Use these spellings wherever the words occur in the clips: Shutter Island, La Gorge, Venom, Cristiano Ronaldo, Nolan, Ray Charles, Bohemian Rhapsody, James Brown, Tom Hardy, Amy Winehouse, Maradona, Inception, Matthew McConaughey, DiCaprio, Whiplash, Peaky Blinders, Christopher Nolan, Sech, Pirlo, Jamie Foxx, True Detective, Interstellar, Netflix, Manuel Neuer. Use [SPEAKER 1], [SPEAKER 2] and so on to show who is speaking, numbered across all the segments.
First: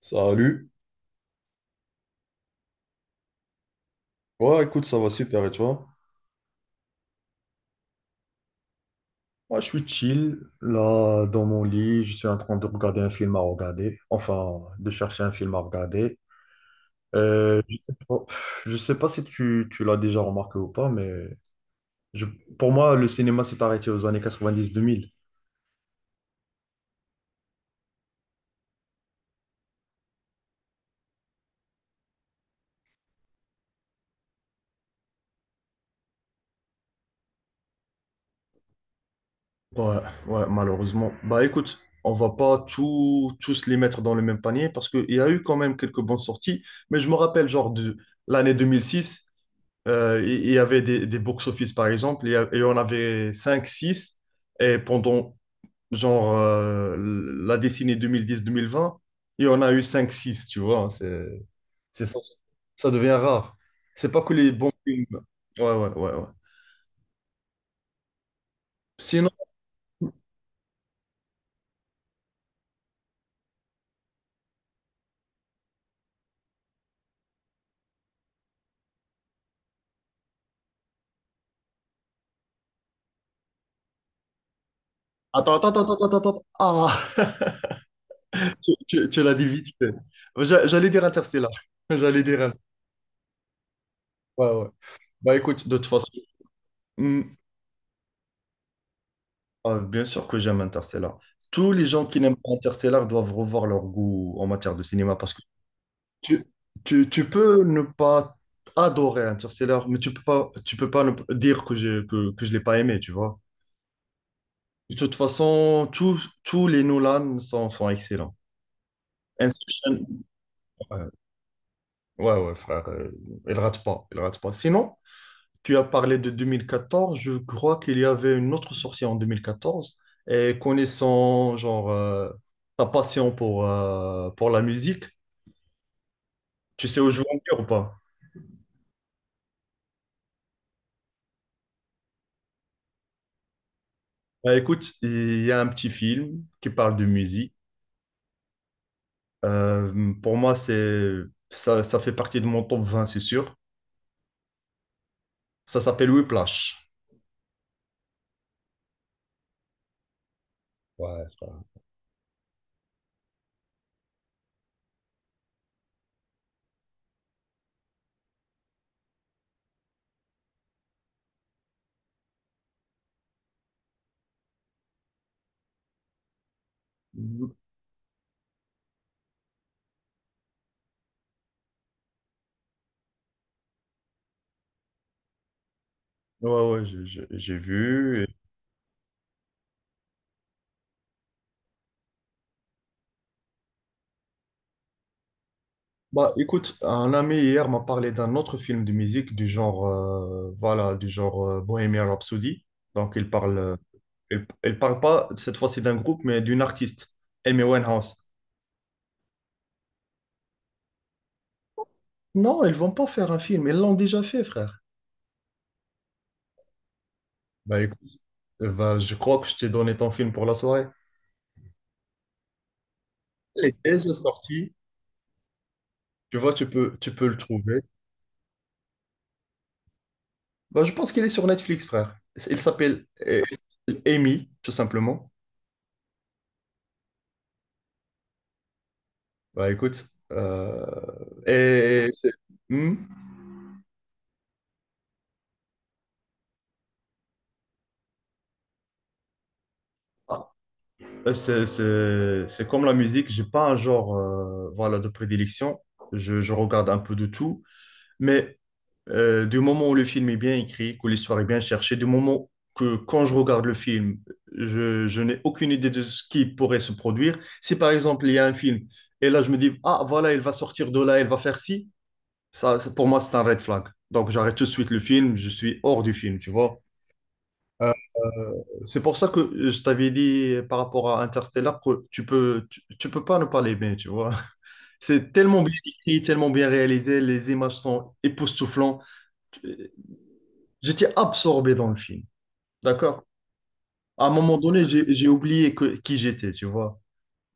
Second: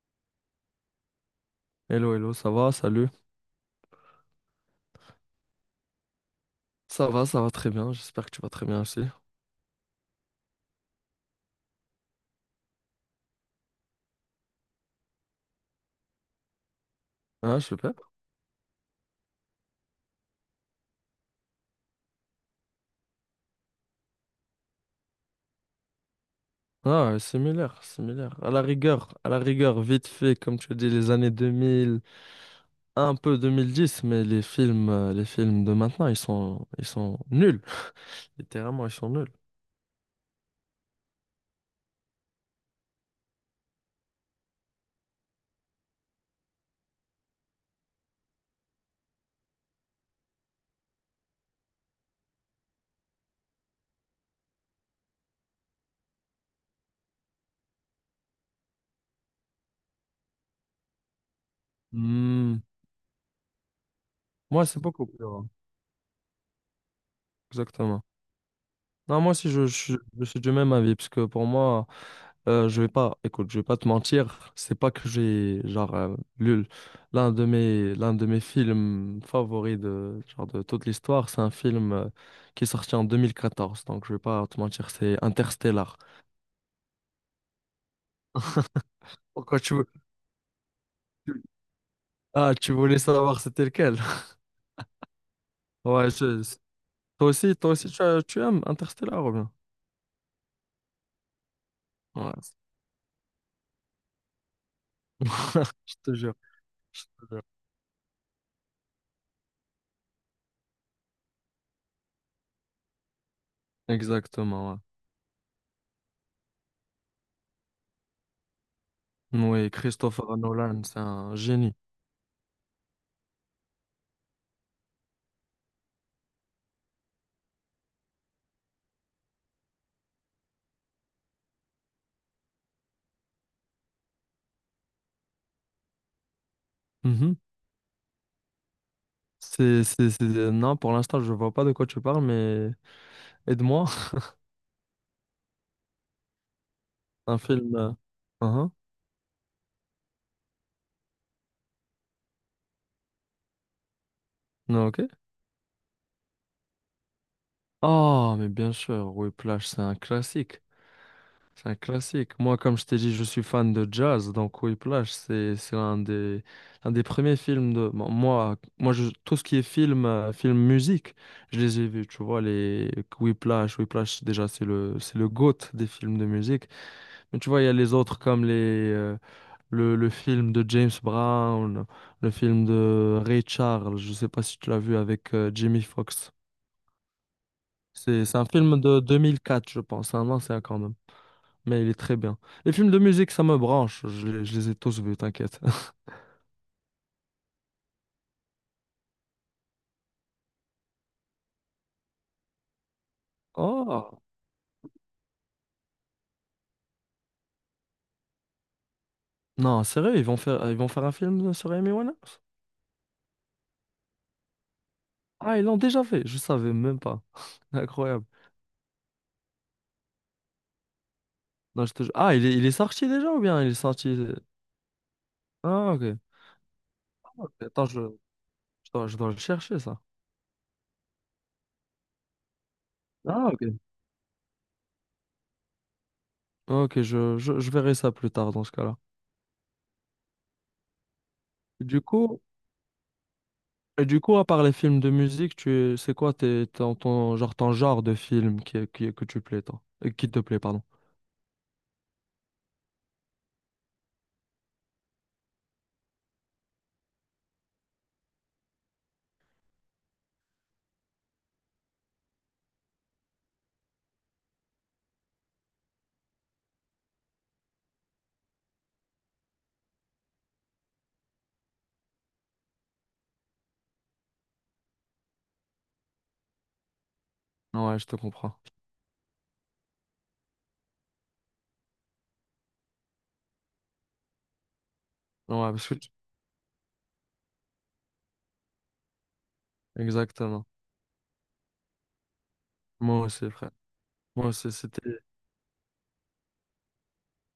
[SPEAKER 1] Salut.
[SPEAKER 2] Hello, hello, ça va, salut.
[SPEAKER 1] Ouais, écoute, ça va super et toi?
[SPEAKER 2] Ça va très bien, j'espère que tu vas très bien aussi.
[SPEAKER 1] Moi, je suis chill, là, dans mon lit, je suis en train de regarder un film à regarder, enfin, de chercher un film à regarder.
[SPEAKER 2] Ah,
[SPEAKER 1] Euh, je sais
[SPEAKER 2] super.
[SPEAKER 1] pas, je sais pas si tu l'as déjà remarqué ou pas, mais je- pour moi, le cinéma s'est arrêté aux années 90-2000.
[SPEAKER 2] Similaire, similaire. À la rigueur, vite fait, comme tu dis, les années 2000 un peu 2010, mais les films de maintenant, ils sont nuls. Littéralement, ils sont nuls.
[SPEAKER 1] Ouais, ouais, malheureusement. Bah écoute, on va pas tout, tous les mettre dans le même panier parce qu'il y a eu quand même quelques bonnes sorties, mais je me rappelle genre de l'année 2006. Il y avait des box-office, par exemple, et on avait 5 six. Et pendant, genre, la décennie 2010-2020, il y en a eu 5 six, tu vois. Hein, c'est ça.
[SPEAKER 2] Hmm,
[SPEAKER 1] Ça devient rare. C'est pas que les
[SPEAKER 2] Moi,
[SPEAKER 1] bons
[SPEAKER 2] c'est
[SPEAKER 1] films.
[SPEAKER 2] beaucoup plus rare.
[SPEAKER 1] Ouais, ouais, ouais, ouais.
[SPEAKER 2] Exactement. Non,
[SPEAKER 1] Sinon,
[SPEAKER 2] moi aussi, je suis du même avis, parce que pour moi, je vais pas, écoute, je vais pas te mentir, c'est pas que j'ai, lu l'un de mes films favoris de, genre, de toute l'histoire, c'est un film qui est sorti en 2014, donc je vais pas te mentir, c'est
[SPEAKER 1] attends, attends,
[SPEAKER 2] Interstellar.
[SPEAKER 1] attends, attends, attends, attends. Ah, tu l'as dit
[SPEAKER 2] Pourquoi
[SPEAKER 1] vite
[SPEAKER 2] tu veux…
[SPEAKER 1] fait. J'allais dire Interstellar. J'allais dire
[SPEAKER 2] Ah,
[SPEAKER 1] Inter-.
[SPEAKER 2] tu voulais savoir c'était lequel?
[SPEAKER 1] Ouais, ouais. Bah écoute, de toute façon.
[SPEAKER 2] Ouais, je- je-
[SPEAKER 1] Hmm.
[SPEAKER 2] toi aussi, tu aimes Interstellar, ou bien?
[SPEAKER 1] Ah, bien sûr que j'aime Interstellar. Tous les gens qui n'aiment pas
[SPEAKER 2] Ouais.
[SPEAKER 1] Interstellar doivent revoir leur goût en matière de cinéma, parce que
[SPEAKER 2] Je te jure,
[SPEAKER 1] tu,
[SPEAKER 2] je
[SPEAKER 1] tu
[SPEAKER 2] te jure.
[SPEAKER 1] peux ne pas adorer Interstellar, mais tu peux pas ne p- dire que que je l'ai pas aimé, tu vois.
[SPEAKER 2] Exactement, ouais.
[SPEAKER 1] De toute façon, tous les Nolan sont excellents.
[SPEAKER 2] Oui,
[SPEAKER 1] Inception,
[SPEAKER 2] Christopher Nolan, c'est
[SPEAKER 1] ouais,
[SPEAKER 2] un génie.
[SPEAKER 1] ouais, ouais, frère, il rate pas, il rate pas. Sinon, tu as parlé de 2014, je crois qu'il y avait une autre sortie en 2014. Et connaissant genre ta passion pour la musique, tu sais où je veux en
[SPEAKER 2] Mhm.
[SPEAKER 1] venir ou pas?
[SPEAKER 2] Non, pour l'instant, je vois pas de quoi tu parles, mais aide-moi.
[SPEAKER 1] Bah, écoute, il y a un petit film qui parle de
[SPEAKER 2] Un
[SPEAKER 1] musique.
[SPEAKER 2] film. Uhum.
[SPEAKER 1] Pour moi, c'est ça. Ça fait partie de mon top 20, c'est sûr.
[SPEAKER 2] Non, ok.
[SPEAKER 1] Ça s'appelle Whiplash.
[SPEAKER 2] Oh, mais bien sûr, Whiplash, c'est un classique.
[SPEAKER 1] Ouais, ça-
[SPEAKER 2] C'est un classique. Moi, comme je t'ai dit, je suis fan de jazz, donc Whiplash, c'est l'un des premiers films de. Tout ce qui est film, film musique, je les ai vus, tu vois, les Whiplash. Whiplash, déjà, c'est le GOAT des films de musique. Mais
[SPEAKER 1] Ouais,
[SPEAKER 2] tu vois, il y a les autres comme les. Le film de James Brown, le film de Ray Charles, je sais pas si tu l'as vu avec Jamie Foxx.
[SPEAKER 1] ouais, j'ai vu.
[SPEAKER 2] C'est un film de 2004, je pense, un ancien quand même, mais il est très bien. Les films de musique, ça me branche, je les ai tous vus, t'inquiète.
[SPEAKER 1] Bah, écoute, un ami hier m'a parlé d'un autre film de musique du genre, voilà, du genre Bohemian Rhapsody. Donc, il parle, euh,
[SPEAKER 2] Oh!
[SPEAKER 1] il, il parle pas cette fois-ci d'un groupe, mais d'une artiste, Amy Winehouse.
[SPEAKER 2] Non, sérieux, ils vont faire un film sur Amy Winehouse?
[SPEAKER 1] Non, ils vont pas faire un film, ils l'ont déjà fait, frère.
[SPEAKER 2] Ah, ils l'ont déjà fait, je savais même pas.
[SPEAKER 1] Bah, écoute,
[SPEAKER 2] Incroyable.
[SPEAKER 1] bah, je crois que je t'ai donné ton film pour la soirée.
[SPEAKER 2] Non, je te... ju- Ah, il est sorti déjà ou bien
[SPEAKER 1] Il
[SPEAKER 2] il est
[SPEAKER 1] est déjà
[SPEAKER 2] sorti…
[SPEAKER 1] sorti,
[SPEAKER 2] Ah, ok.
[SPEAKER 1] tu vois, tu peux
[SPEAKER 2] Ah,
[SPEAKER 1] le
[SPEAKER 2] ok,
[SPEAKER 1] trouver.
[SPEAKER 2] attends, je dois le chercher, ça.
[SPEAKER 1] Bah, je pense qu'il est sur Netflix, frère. Il s'appelle
[SPEAKER 2] Ah, ok.
[SPEAKER 1] Amy, tout simplement.
[SPEAKER 2] Ok, je verrai ça plus tard dans ce cas-là.
[SPEAKER 1] Bah écoute, euh,
[SPEAKER 2] Du
[SPEAKER 1] et c'est
[SPEAKER 2] coup,
[SPEAKER 1] hmm
[SPEAKER 2] et du coup, à part les films de musique, c'est quoi genre, ton genre de film que tu plais, toi? Qui te
[SPEAKER 1] Ah.
[SPEAKER 2] plaît, pardon.
[SPEAKER 1] C'est comme la musique, j'ai pas un genre voilà, de prédilection. Je regarde un peu de tout, mais du moment où le film est bien écrit, que l'histoire est bien cherchée, du moment que quand je regarde le film, je n'ai aucune idée de ce qui pourrait se produire. Si par exemple il y a un film et là je me dis, ah voilà, il va sortir de là, il va faire ci, pour moi c'est un red flag. Donc j'arrête tout de suite le film, je suis hors du film, tu vois. Euh,
[SPEAKER 2] Ouais, je te
[SPEAKER 1] euh,
[SPEAKER 2] comprends.
[SPEAKER 1] c'est pour ça que je t'avais dit par rapport à Interstellar que tu peux pas ne pas l'aimer, tu vois. C'est
[SPEAKER 2] Ouais,
[SPEAKER 1] tellement bien
[SPEAKER 2] parce que tu-
[SPEAKER 1] écrit, tellement bien réalisé, les images sont époustouflantes.
[SPEAKER 2] Exactement.
[SPEAKER 1] J'étais absorbé dans le film,
[SPEAKER 2] Moi
[SPEAKER 1] d'accord?
[SPEAKER 2] aussi, frère.
[SPEAKER 1] À un
[SPEAKER 2] Moi
[SPEAKER 1] moment
[SPEAKER 2] aussi,
[SPEAKER 1] donné,
[SPEAKER 2] c'était…
[SPEAKER 1] j'ai oublié qui j'étais, tu vois.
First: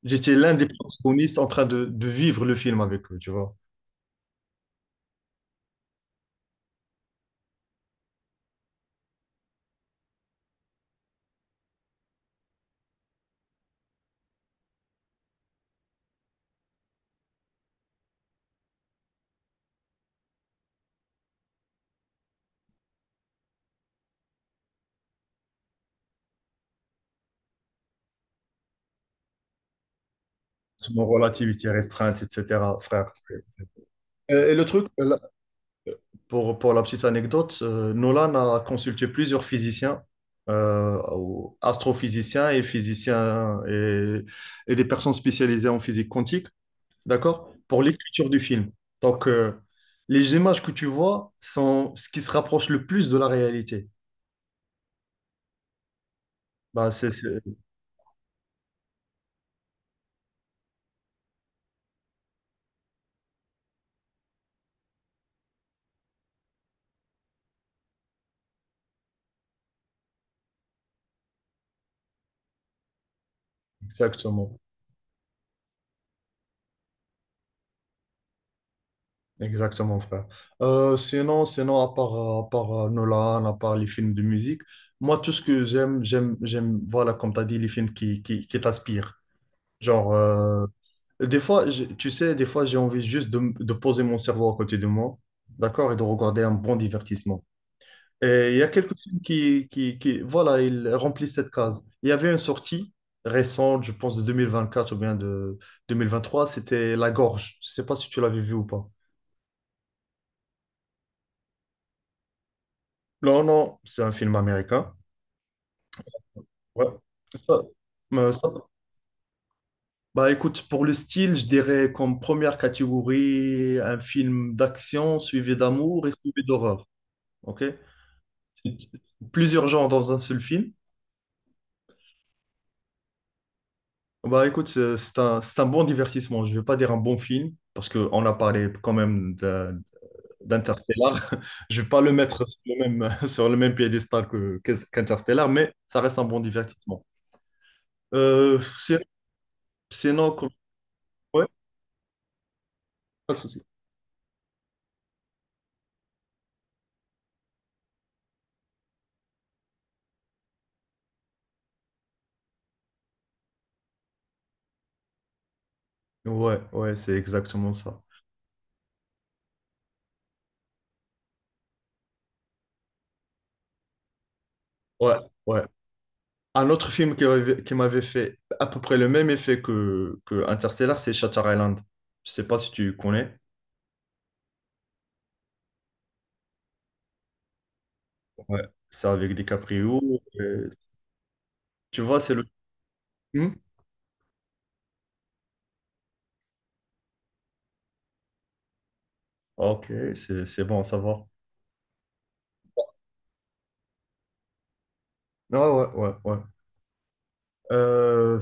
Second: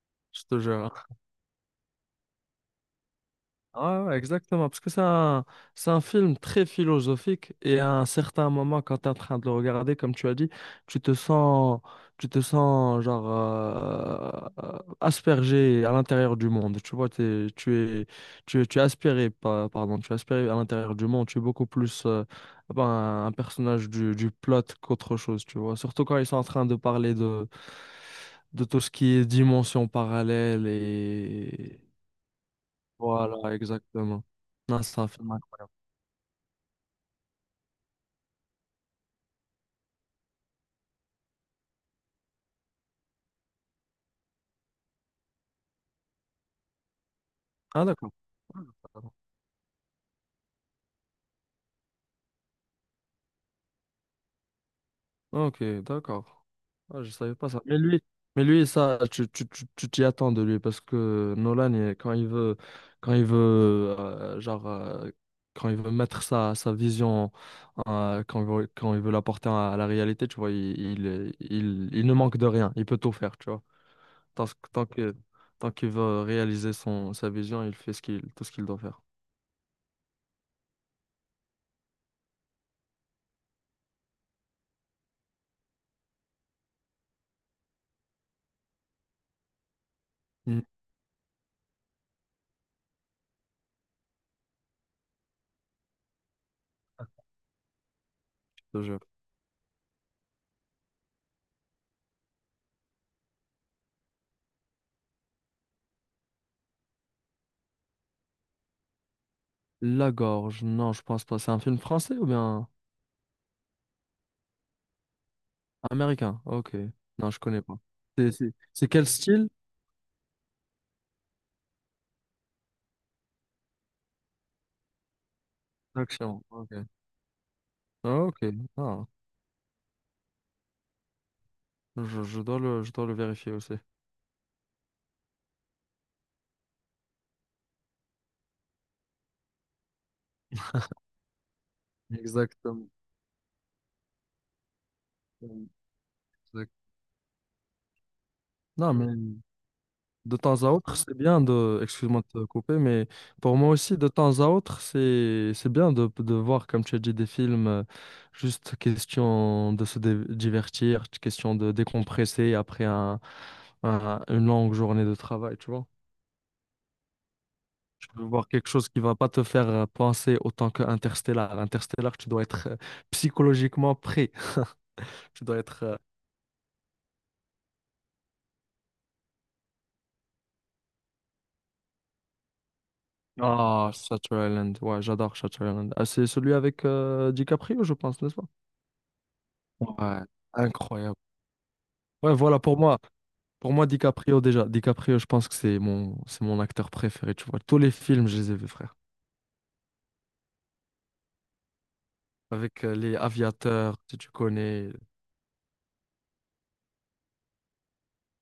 [SPEAKER 1] J'étais
[SPEAKER 2] Je
[SPEAKER 1] l'un
[SPEAKER 2] te
[SPEAKER 1] des
[SPEAKER 2] jure.
[SPEAKER 1] protagonistes en train de vivre le film avec eux, tu vois.
[SPEAKER 2] Ouais, ouais, exactement, parce que c'est un film très philosophique et à un certain moment, quand tu es en train de le regarder, comme tu as dit, tu te sens, tu te sens aspergé à l'intérieur du monde. Tu vois, es, tu es aspiré, pardon, tu es aspiré à l'intérieur du monde. Tu es beaucoup plus un personnage du plot qu'autre chose, tu vois. Surtout quand ils sont en train de parler de tout ce qui est dimension parallèle.
[SPEAKER 1] Sur mon relativité restreinte, etc., frère.
[SPEAKER 2] Voilà, exactement.
[SPEAKER 1] Et le
[SPEAKER 2] Non,
[SPEAKER 1] truc,
[SPEAKER 2] c'est un
[SPEAKER 1] la.
[SPEAKER 2] film.
[SPEAKER 1] Pour la petite anecdote, Nolan a consulté plusieurs physiciens, ou astrophysiciens et physiciens et des personnes spécialisées en physique quantique, d'accord, pour
[SPEAKER 2] Ah, d'accord.
[SPEAKER 1] l'écriture du
[SPEAKER 2] Ah,
[SPEAKER 1] film.
[SPEAKER 2] d'accord.
[SPEAKER 1] Donc, les images que tu vois sont ce qui se rapproche le plus de la réalité.
[SPEAKER 2] Ok, d'accord.
[SPEAKER 1] Bah,
[SPEAKER 2] Ah,
[SPEAKER 1] c'est,
[SPEAKER 2] je savais
[SPEAKER 1] c'est-
[SPEAKER 2] pas ça. Mais lui, ça, tu t'y attends de lui, parce que Nolan, quand il veut, quand il veut, quand il veut mettre sa vision, quand il veut l'apporter à la réalité, tu vois, il ne manque de rien. Il peut tout faire, tu vois.
[SPEAKER 1] Exactement.
[SPEAKER 2] Tant que, tant qu'il veut réaliser sa vision, il fait tout ce qu'il doit faire.
[SPEAKER 1] Exactement, frère. Sinon, à part, Nolan, à part les films de musique, moi, tout ce que j'aime, voilà, comme tu as dit, les films qui t'aspirent. Genre,
[SPEAKER 2] Mhm.
[SPEAKER 1] des fois, tu sais, des fois, j'ai envie juste de poser mon cerveau à côté de moi, d'accord, et de regarder un bon divertissement. Et il y
[SPEAKER 2] Je
[SPEAKER 1] a
[SPEAKER 2] te
[SPEAKER 1] quelques
[SPEAKER 2] jure.
[SPEAKER 1] films qui, voilà, ils remplissent cette case. Il y avait une sortie récente, je pense, de 2024 ou bien de deux mille vingt trois, c'était La Gorge. Je sais pas si tu l'avais vu ou pas.
[SPEAKER 2] La Gorge, non, je pense pas. C'est un film français ou bien
[SPEAKER 1] Non, non, c'est un film américain.
[SPEAKER 2] américain? Ok.
[SPEAKER 1] Ouais.
[SPEAKER 2] Non, je
[SPEAKER 1] Ça-
[SPEAKER 2] connais pas.
[SPEAKER 1] euh, ça-
[SPEAKER 2] C'est quel style
[SPEAKER 1] Bah écoute, pour le style, je dirais comme première catégorie, un film d'action suivi d'amour et
[SPEAKER 2] d'action?
[SPEAKER 1] suivi
[SPEAKER 2] Ok.
[SPEAKER 1] d'horreur. Ok?
[SPEAKER 2] Ah, ok.
[SPEAKER 1] C'est
[SPEAKER 2] Ah,
[SPEAKER 1] Plusieurs genres dans un seul film.
[SPEAKER 2] je dois le vérifier aussi.
[SPEAKER 1] Bah écoute, c'est un bon divertissement. Je vais pas dire un bon film, parce qu'on a parlé quand même d'Interstellar. Je vais pas le mettre sur le
[SPEAKER 2] Exactement.
[SPEAKER 1] même, sur le même piédestal qu'Interstellar, mais ça reste un bon
[SPEAKER 2] Exact.
[SPEAKER 1] divertissement. Euh,
[SPEAKER 2] Non,
[SPEAKER 1] c'est-
[SPEAKER 2] mais
[SPEAKER 1] Sinon,
[SPEAKER 2] de temps à autre, c'est bien
[SPEAKER 1] ouais,
[SPEAKER 2] de, excuse-moi de te couper, mais
[SPEAKER 1] pas de
[SPEAKER 2] pour
[SPEAKER 1] souci.
[SPEAKER 2] moi aussi, de temps à autre, c'est bien de voir, comme tu as dit, des films, juste question de se divertir, question de décompresser après une longue journée de travail, tu vois.
[SPEAKER 1] Ouais, ouais, c'est exactement ça.
[SPEAKER 2] Tu peux voir quelque chose qui va pas te faire penser autant que Interstellar. Interstellar, tu dois être psychologiquement prêt.
[SPEAKER 1] Ouais,
[SPEAKER 2] Tu dois
[SPEAKER 1] ouais.
[SPEAKER 2] être…
[SPEAKER 1] Un autre film qui m'avait fait à peu près le même effet que Interstellar, c'est Shutter Island. Je sais pas si tu connais.
[SPEAKER 2] Ah, Shutter Island, ouais, j'adore Shutter Island. Ah, c'est celui avec DiCaprio, je pense, n'est-ce pas?
[SPEAKER 1] Ouais. C'est avec DiCaprio.
[SPEAKER 2] Ouais,
[SPEAKER 1] euh,
[SPEAKER 2] incroyable.
[SPEAKER 1] Tu vois, c'est
[SPEAKER 2] Ouais,
[SPEAKER 1] le...
[SPEAKER 2] voilà,
[SPEAKER 1] Hmm.
[SPEAKER 2] pour moi, DiCaprio, déjà, DiCaprio, je pense que c'est mon acteur préféré, tu vois. Tous les films, je les ai vus, frère.
[SPEAKER 1] Ok, c'est bon à savoir.
[SPEAKER 2] Avec les aviateurs, si tu connais.
[SPEAKER 1] Ah ouais, ouais, ouais. Euh,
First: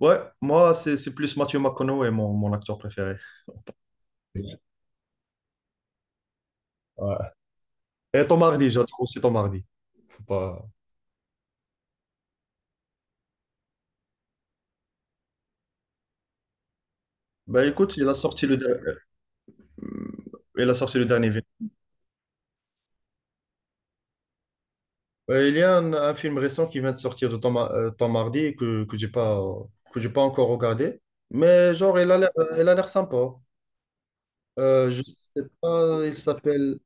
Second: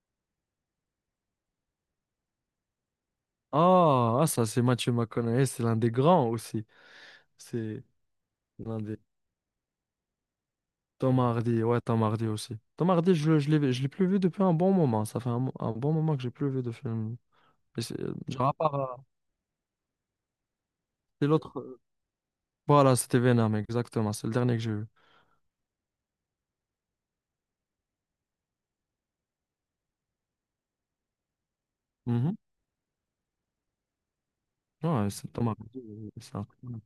[SPEAKER 1] ouais, moi, c'est plus Matthew McConaughey, mon acteur préféré.
[SPEAKER 2] Ah, ah, ça, c'est Matthew McConaughey, c'est l'un des grands aussi.
[SPEAKER 1] Ouais.
[SPEAKER 2] C'est
[SPEAKER 1] Et Tom Hardy,
[SPEAKER 2] l'un
[SPEAKER 1] j'adore
[SPEAKER 2] des…
[SPEAKER 1] aussi Tom Hardy. Faut pas...
[SPEAKER 2] Tom Hardy, ouais, Tom Hardy aussi. Tom Hardy, je l'ai plus vu depuis un bon moment. Ça fait un bon moment que j'ai plus vu de film.
[SPEAKER 1] Bah écoute, il a sorti
[SPEAKER 2] Genre, à part,
[SPEAKER 1] Hmm, il a sorti le
[SPEAKER 2] c'est
[SPEAKER 1] dernier.
[SPEAKER 2] l'autre… Voilà, c'était Venom, exactement. C'est le dernier que j'ai vu.
[SPEAKER 1] Il y a un film récent qui vient de sortir de temps, temps mardi, que j'ai pas encore regardé. Mais genre,
[SPEAKER 2] Mhm.
[SPEAKER 1] il a l'air sympa. Je
[SPEAKER 2] Ouais, c'est
[SPEAKER 1] sais
[SPEAKER 2] Tom Hardy,
[SPEAKER 1] pas, il
[SPEAKER 2] c'est un…
[SPEAKER 1] s'appelle...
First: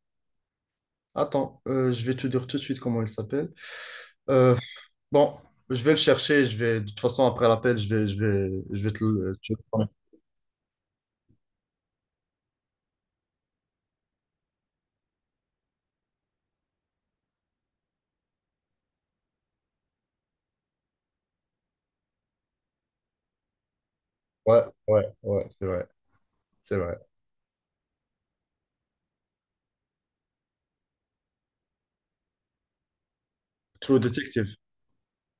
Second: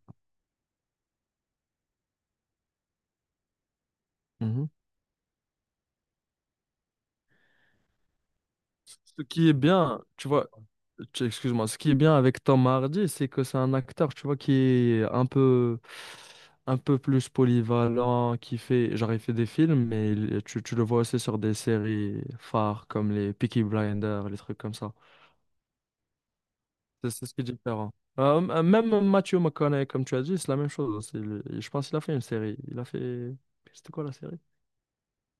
[SPEAKER 1] Attends, je vais te dire tout de suite comment il s'appelle. Euh,
[SPEAKER 2] Mhm.
[SPEAKER 1] bon, je vais le chercher. Je vais, de toute façon, après l'appel, je vais te
[SPEAKER 2] Ce
[SPEAKER 1] le...
[SPEAKER 2] qui est
[SPEAKER 1] tu.
[SPEAKER 2] bien, tu vois, excuse-moi, ce qui est bien avec Tom Hardy, c'est que c'est un acteur, tu vois, qui est un peu plus polyvalent, qui fait, genre, il fait des films, mais tu le vois aussi sur des séries phares comme les Peaky Blinders, les trucs
[SPEAKER 1] Ouais,
[SPEAKER 2] comme ça.
[SPEAKER 1] ouais, ouais, c'est vrai, c'est vrai.
[SPEAKER 2] C'est ce qui est différent. Même Matthew McConaughey, comme tu as dit, c'est la même chose aussi. Je pense qu'il a fait une série. Il a fait… C'était
[SPEAKER 1] True
[SPEAKER 2] quoi la série?
[SPEAKER 1] Detective.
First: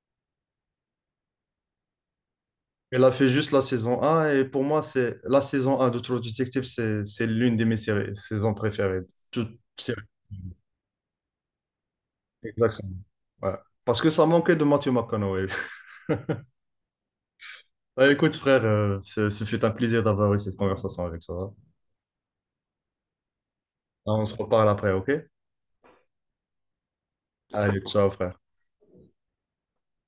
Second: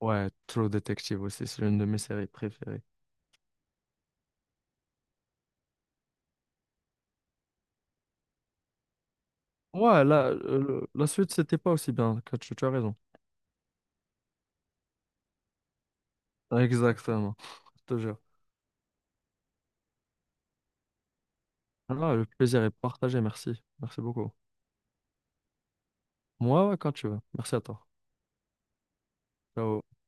[SPEAKER 2] Ouais, True Detective aussi, c'est l'une de mes séries préférées.
[SPEAKER 1] Elle a fait juste la saison un et pour moi, c'est la saison un de True Detective, c'est l'une de mes séries, saisons préférées. Toute série.
[SPEAKER 2] Ouais, la suite, c'était pas aussi bien. Que tu as raison.
[SPEAKER 1] Exactement. Ouais. Parce que ça manquait de Matthew McConaughey.
[SPEAKER 2] Exactement. Je te
[SPEAKER 1] Bah,
[SPEAKER 2] jure.
[SPEAKER 1] écoute, frère, ce fut un plaisir d'avoir eu cette conversation avec toi.
[SPEAKER 2] Ah, le plaisir est partagé. Merci. Merci
[SPEAKER 1] On
[SPEAKER 2] beaucoup.
[SPEAKER 1] se reparle après, ok?
[SPEAKER 2] Moi, ouais, quand tu veux. Merci
[SPEAKER 1] Ça
[SPEAKER 2] à
[SPEAKER 1] Allez,
[SPEAKER 2] toi.
[SPEAKER 1] ciao, frère.
[SPEAKER 2] Ciao.